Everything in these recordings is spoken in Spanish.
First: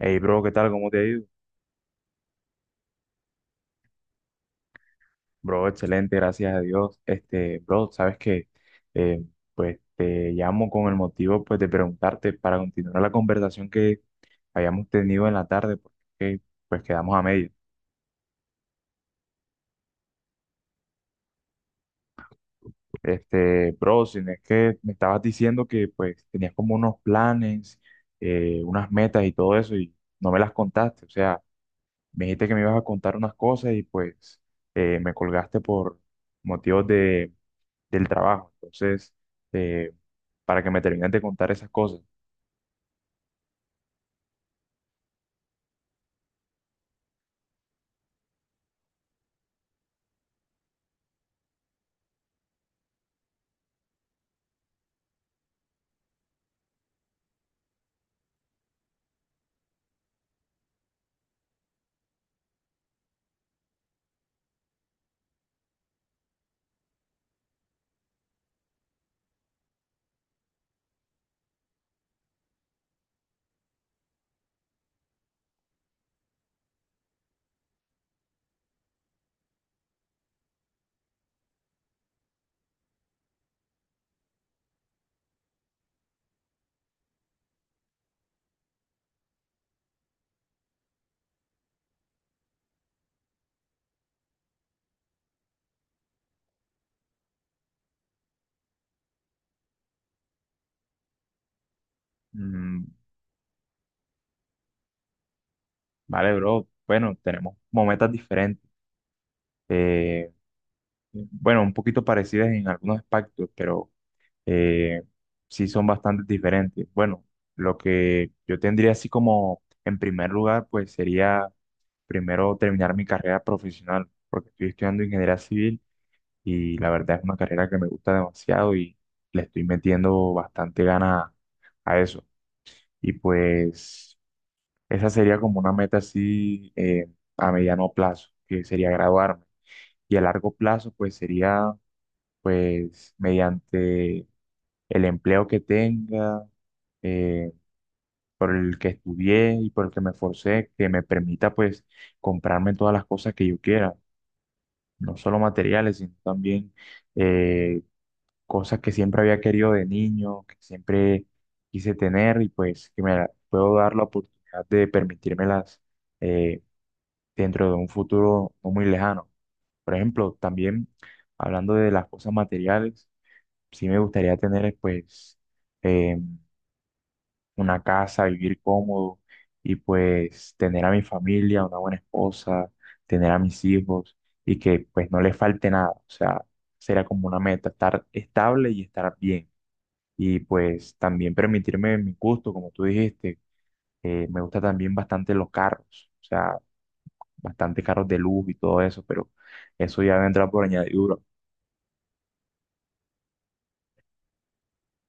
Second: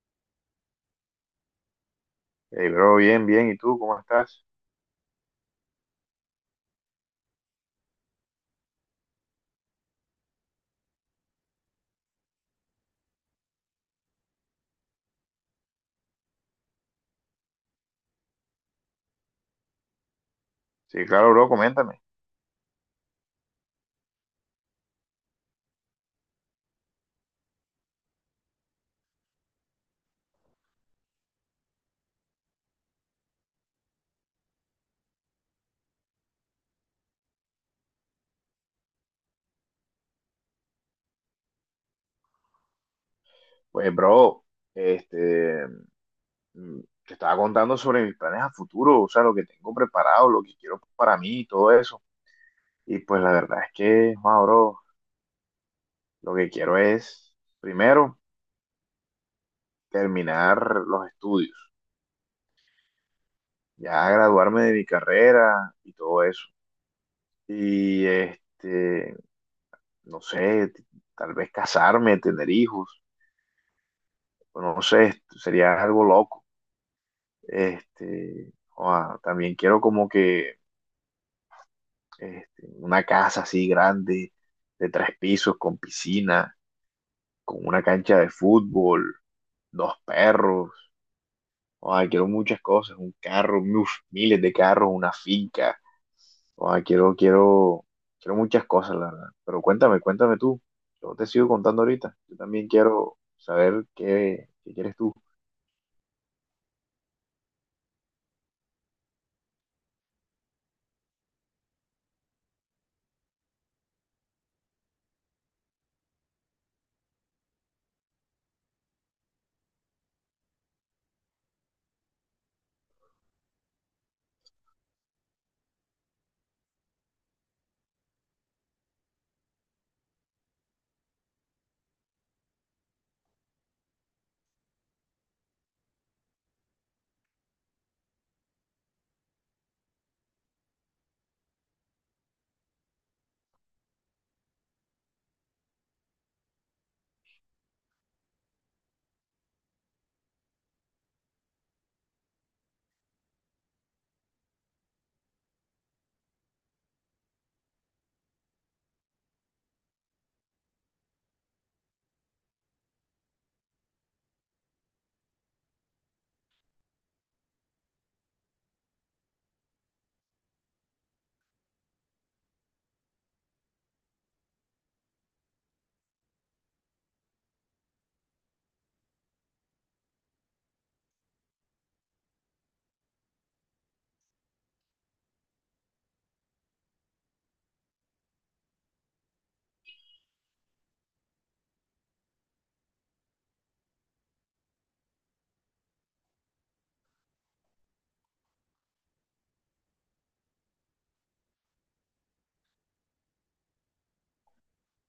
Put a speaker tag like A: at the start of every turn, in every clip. A: Hey, bro, ¿qué tal? ¿Cómo te ha ido?
B: Hey, bro, bien, bien. ¿Y tú cómo estás?
A: Bro, excelente, gracias a Dios. Bro, sabes que eh, pues te llamo con el motivo pues de preguntarte para continuar la conversación que habíamos tenido en la tarde, porque pues quedamos a medio.
B: Sí, claro, bro, coméntame.
A: Este, bro, si no es que me estabas diciendo que pues tenías como unos planes, unas metas y todo eso y no me las contaste. O sea, me dijiste que me ibas a contar unas cosas y pues me colgaste por motivos de del trabajo. Entonces, eh, para que me termines de contar esas cosas.
B: Pues, bro, este, te estaba contando sobre mis planes a futuro, o sea, lo que tengo preparado, lo que quiero para mí y todo eso. Y pues la verdad es que, wow, bro, lo que quiero es, primero, terminar los estudios, ya graduarme de mi carrera y todo eso. Y no sé, tal vez casarme, tener hijos, o no sé, sería algo loco. También quiero como que una casa así grande, de tres pisos, con piscina, con una cancha de fútbol, dos perros. Quiero muchas cosas, un carro, uf, miles de carros, una finca. Quiero, quiero, quiero muchas cosas, la verdad. Pero cuéntame, cuéntame tú. Yo te sigo contando ahorita. Yo también
A: Mm,
B: quiero saber qué quieres tú.
A: vale, bro. Bueno, tenemos como metas diferentes. eh, bueno, un poquito parecidas en algunos aspectos, pero eh, sí son bastante diferentes. Bueno, lo que yo tendría así como en primer lugar, pues sería primero terminar mi carrera profesional, porque estoy estudiando ingeniería civil y la verdad. Y pues esa sería como una meta así a mediano plazo, que sería graduarme. Y a largo plazo, pues sería pues mediante el empleo que tenga, eh, por el que estudié y por el que me esforcé, que me permita pues comprarme todas las cosas que yo quiera, no solo materiales, sino también eh, cosas que siempre había querido de niño, que siempre quise tener y pues que puedo dar la oportunidad de permitírmelas eh, dentro de un futuro no muy lejano. Por ejemplo, también hablando de las cosas materiales, sí me gustaría tener eh, una casa, vivir cómodo y pues tener a mi familia, una buena esposa, tener a mis hijos y que pues no les falte nada. O sea, será como una meta, estar estable y estar bien y pues también permitirme mi gusto, como tú dijiste, me gusta también bastante los carros, o sea, bastante carros de lujo y todo eso, pero eso ya vendrá por añadidura.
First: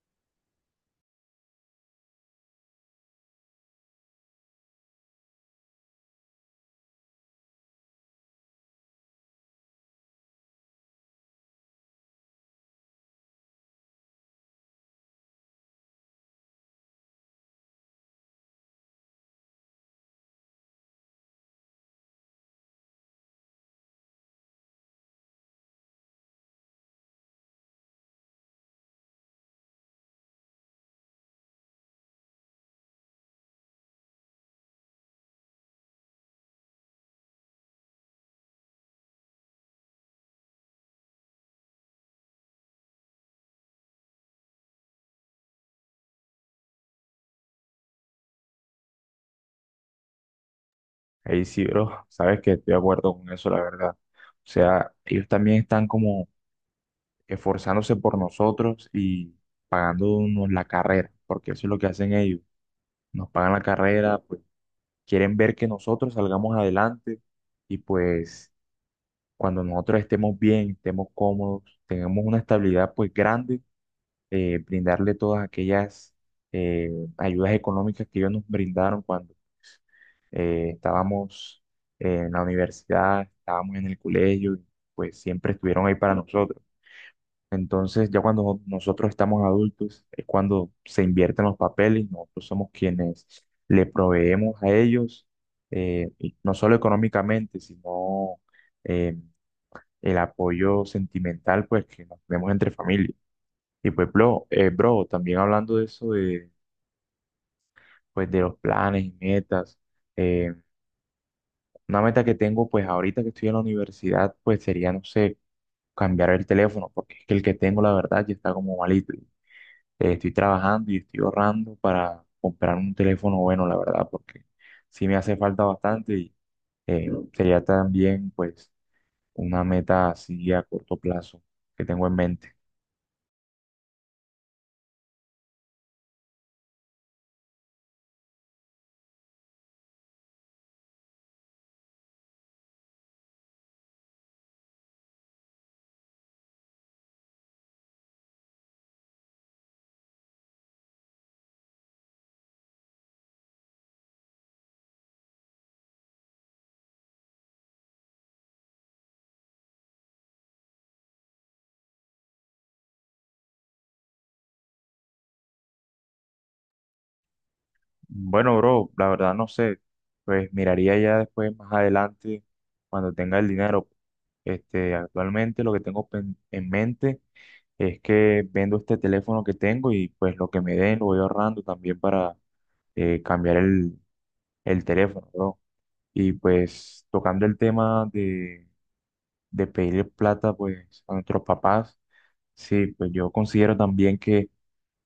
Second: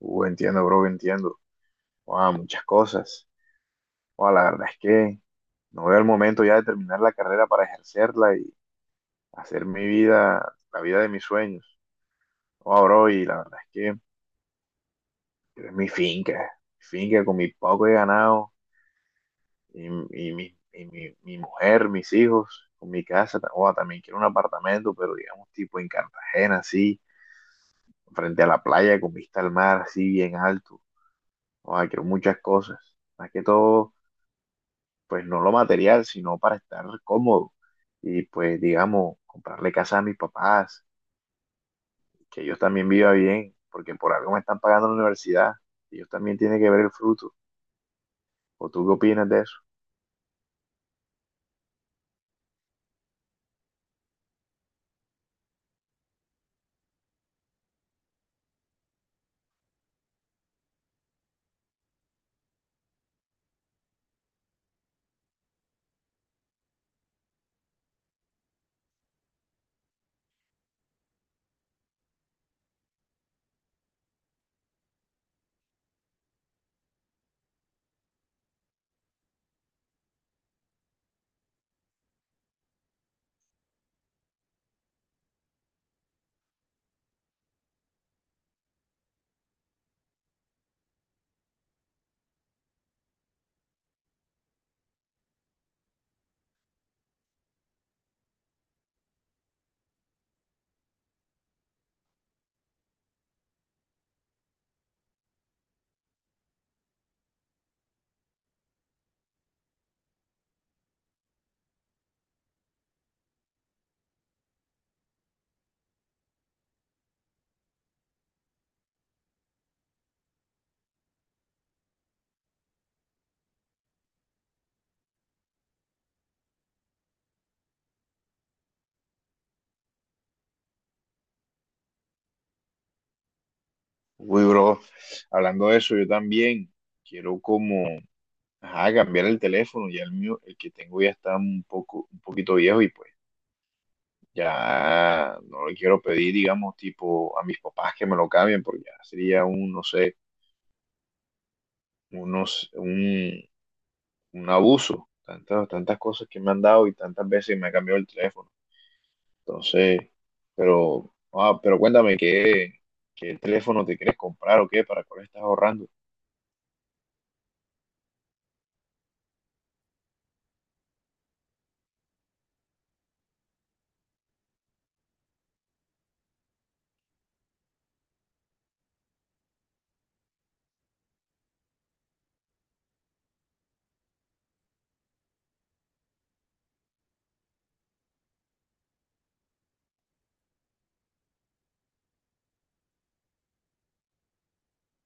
B: Entiendo, bro, entiendo. Ah, muchas cosas. O la verdad es que no veo el momento ya de terminar la carrera para ejercerla y hacer mi vida, la vida de mis sueños. O bro, y la verdad es que quiero es mi finca con mi poco de ganado y, y mi mujer, mis hijos, con mi casa. O también quiero un apartamento, pero digamos tipo en Cartagena, así, frente a la playa con vista al mar, así bien alto. O quiero muchas cosas. Más que todo pues no lo material, sino para estar cómodo y pues digamos, comprarle casa a mis papás, que ellos también vivan bien, porque por algo me están pagando la universidad, ellos también tienen que ver el fruto. ¿O tú qué opinas de eso?
A: Ahí sí, bro, sabes que estoy de acuerdo con eso, la verdad. O sea, ellos también están como esforzándose por nosotros y pagándonos la carrera, porque eso es lo que hacen ellos. Nos pagan la carrera, pues quieren ver que nosotros salgamos adelante y pues cuando nosotros estemos bien, estemos cómodos, tengamos una estabilidad pues grande, brindarle todas aquellas eh, ayudas económicas que ellos nos brindaron cuando pues, estábamos en la universidad, estábamos en el colegio, y, pues siempre estuvieron ahí para nosotros. Entonces, ya cuando nosotros estamos adultos, es cuando se invierten los papeles, nosotros somos quienes le proveemos a ellos, y no solo económicamente, sino eh, el apoyo sentimental pues que nos tenemos entre familia. Y pues, bro, bro, también hablando de eso de, pues, de los planes y metas, eh, una meta que tengo pues ahorita que estoy en la universidad pues sería, no sé, cambiar el teléfono, porque es que el que tengo la verdad ya está como malito. Y, eh, estoy trabajando y estoy ahorrando para comprar un teléfono bueno, la verdad, porque sí me hace falta bastante y sería también pues una meta así a corto plazo que tengo en mente.
B: Uy, bro, hablando de eso, yo también quiero como, ajá, cambiar el teléfono, ya el mío, el que tengo ya está un poquito viejo y pues ya no le quiero pedir, digamos, tipo a mis papás que me lo cambien, porque ya sería no sé, unos, un, un abuso, tantas, tantas cosas que me han dado y tantas veces me ha cambiado el teléfono. Entonces, pero cuéntame, ¿qué teléfono te quieres comprar o qué? ¿Para cuál estás ahorrando?
A: Bueno, bro, la verdad no sé. Pues miraría ya después más adelante cuando tenga el dinero. Este, actualmente lo que tengo en mente es que vendo este teléfono que tengo y pues lo que me den lo voy ahorrando también para cambiar el teléfono, bro. Y pues tocando el tema de pedir plata pues a nuestros papás, sí, pues yo considero también que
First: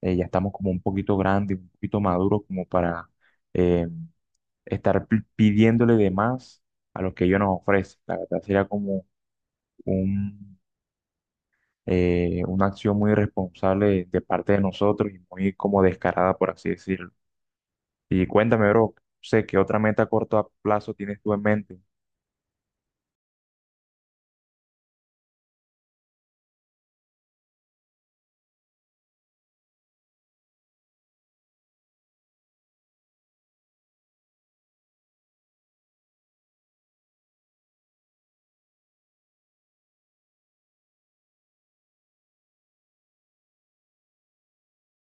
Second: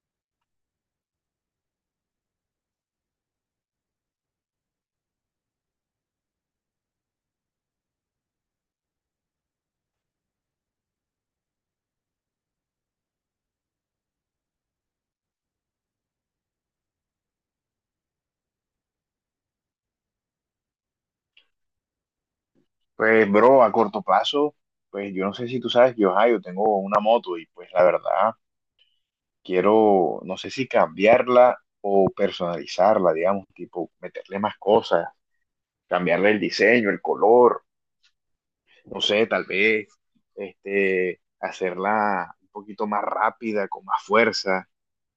A: ya estamos como un poquito grandes, un poquito maduros como para... eh, estar pidiéndole de más a lo que ellos nos ofrecen. La verdad sería como un, una acción muy irresponsable de parte de nosotros y muy como descarada, por así decirlo. Y cuéntame, bro, sé qué otra meta a corto plazo tienes tú en mente.
B: Pues, bro, a corto plazo, pues yo no sé si tú sabes que yo, ajá, yo tengo una moto y pues la verdad quiero, no sé si cambiarla o personalizarla, digamos, tipo meterle más cosas, cambiarle el diseño, el color, no sé, tal vez hacerla un poquito más rápida, con más fuerza,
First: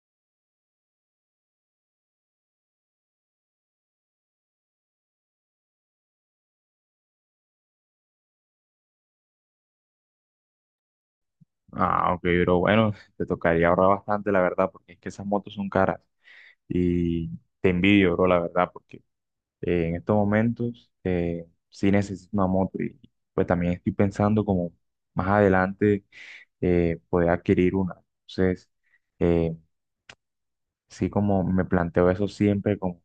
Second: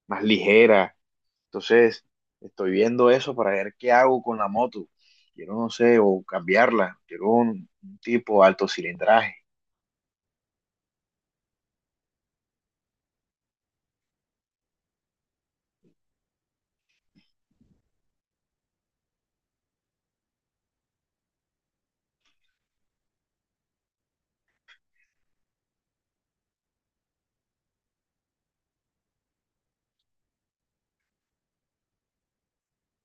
B: más ligera. Entonces, estoy viendo eso para ver qué hago con la moto. Quiero, no sé, o cambiarla. Quiero un tipo alto cilindraje.
A: Ah, ok, bro, bueno, te tocaría ahorrar bastante, la verdad, porque es que esas motos son caras y te envidio, bro, la verdad, porque en estos momentos sí necesito una moto y pues también estoy pensando como más adelante poder adquirir una. Entonces, eh, sí como me planteo eso siempre con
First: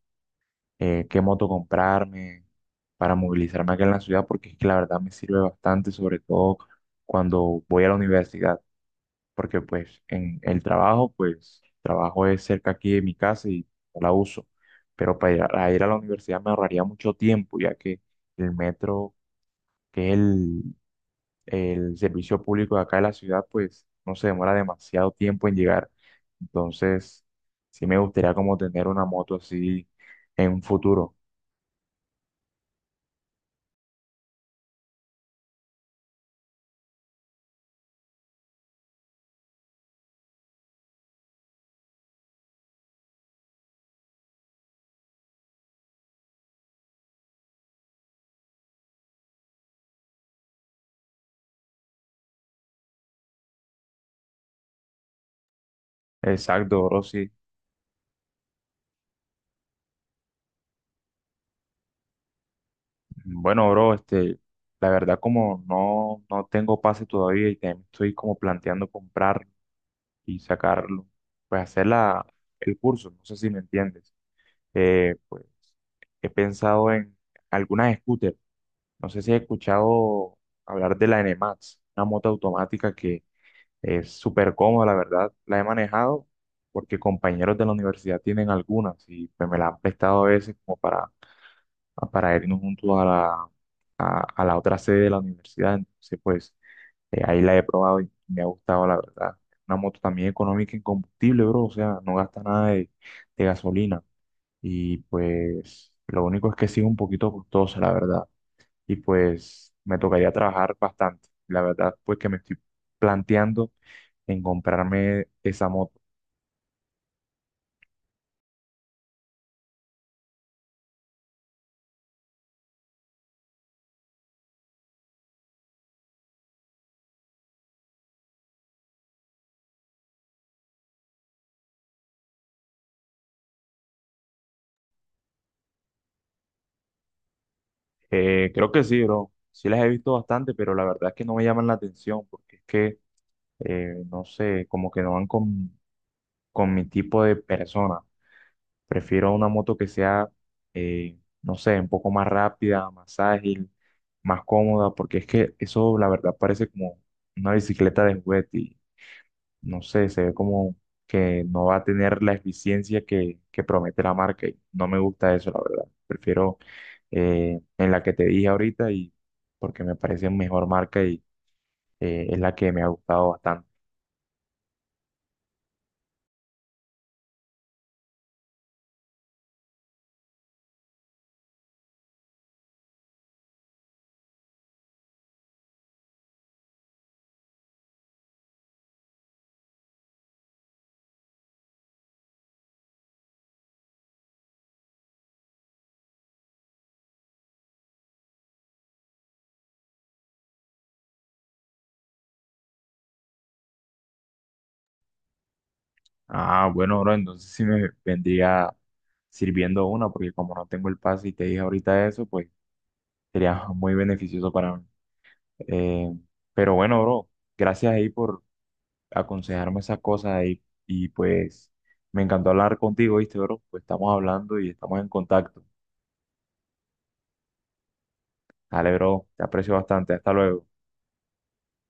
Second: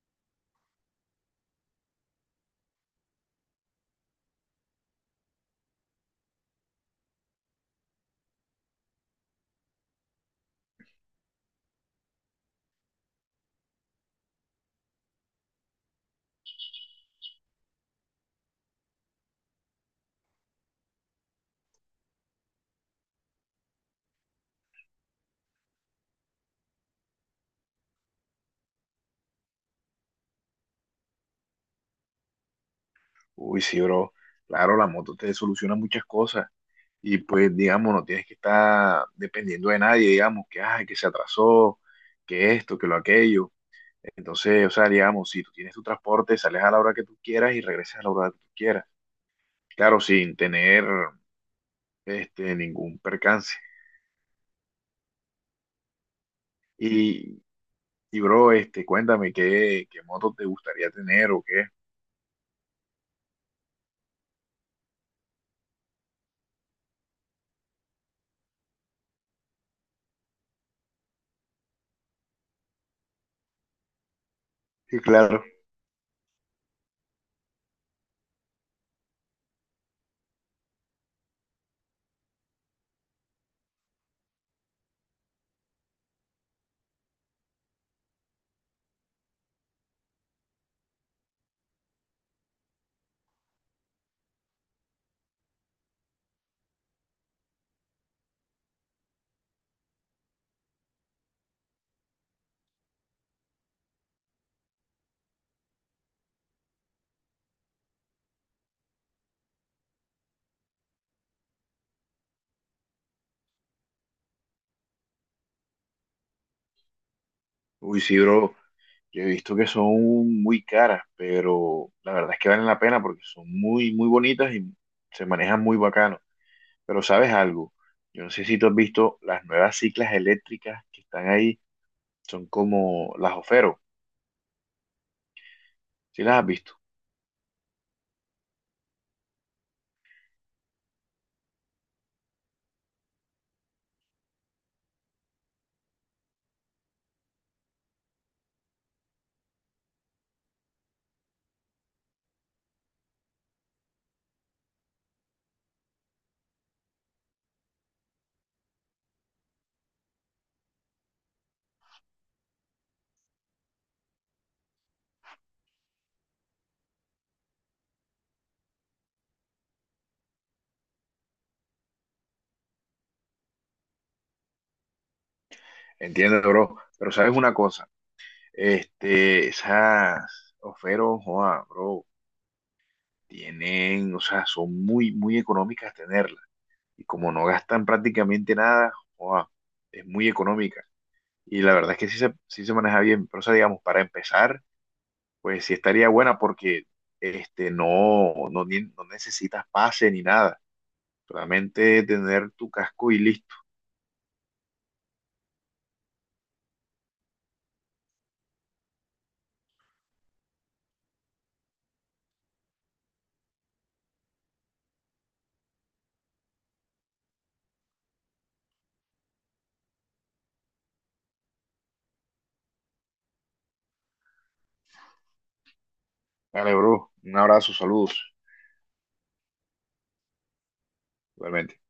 A: qué moto comprarme para movilizarme acá en la ciudad, porque es que la verdad me sirve bastante, sobre todo cuando voy a la universidad, porque pues en el trabajo, pues trabajo es cerca aquí de mi casa y no la uso, pero para ir a ir a la universidad me ahorraría mucho tiempo, ya que el metro, que es el servicio público de acá de la ciudad, pues no se demora demasiado tiempo en llegar. Entonces, sí me gustaría como tener una moto así en un futuro.
B: Uy, sí, bro. Claro, la moto te soluciona muchas cosas. Y pues, digamos, no tienes que estar dependiendo de nadie, digamos, que, ay, que se atrasó, que esto, que lo aquello. Entonces, o sea, digamos, si tú tienes tu transporte, sales a la hora que tú quieras y regresas a la hora que tú quieras. Claro, sin tener ningún percance.
A: Exacto, bro, sí.
B: Y, y bro, cuéntame qué moto te gustaría tener o qué.
A: Bueno, bro, este, la verdad como no tengo pase todavía y también estoy como planteando comprar y sacarlo, pues hacer el curso, no sé si me entiendes.
B: Sí, claro.
A: Pues he pensado en algunas scooters. No sé si has escuchado hablar de la NMAX, una moto automática que es súper cómoda, la verdad. La he manejado porque compañeros de la universidad tienen algunas y pues, me la han prestado a veces como para irnos juntos a a la otra sede de la universidad. Entonces, pues ahí la he probado y me ha gustado, la verdad. Una moto también económica en combustible, bro. O sea, no gasta nada de, de gasolina. Y pues lo único es que sí es un poquito costosa, la verdad y pues me tocaría trabajar bastante. La verdad, pues que me estoy planteando en comprarme esa moto.
B: Uy, sí, bro, yo he visto que son muy caras, pero la verdad es que valen la pena porque son muy, muy bonitas y se manejan muy bacano. Pero ¿sabes algo? Yo no sé si tú has visto las nuevas ciclas eléctricas que están ahí, son como las Ofero. ¿Sí las has visto?
A: Creo que sí, bro. Sí las he visto bastante, pero la verdad es que no me llaman la atención porque es que, no sé, como que no van con mi tipo de persona. Prefiero una moto que sea, no sé, un poco más rápida, más ágil, más cómoda, porque es que eso, la verdad, parece como una bicicleta de juguete. No sé, se ve como que no va a tener la eficiencia que promete la marca y no me gusta eso, la verdad. Prefiero en la que te dije ahorita y porque me parece mejor marca y es la que me ha gustado bastante.
B: Entiendo, bro. Pero sabes una cosa, esas ofertas, joa, bro, tienen, o sea, son muy, muy económicas tenerlas. Y como no gastan prácticamente nada, joa, es muy económica. Y la verdad es que sí se maneja bien. Pero, o sea, digamos, para empezar, pues sí estaría buena porque no necesitas pase ni nada. Solamente tener tu casco y listo.
A: Ah, bueno, bro, entonces sí me vendría sirviendo una porque como no tengo el pase y te dije ahorita eso, pues sería muy beneficioso para mí. Eh, pero bueno, bro, gracias ahí por aconsejarme esas cosas y pues me encantó hablar contigo, ¿viste, bro? Pues estamos hablando y estamos en contacto.
B: Dale, bro. Un abrazo, saludos.
A: Dale, bro, te aprecio bastante. Hasta luego.
B: Igualmente.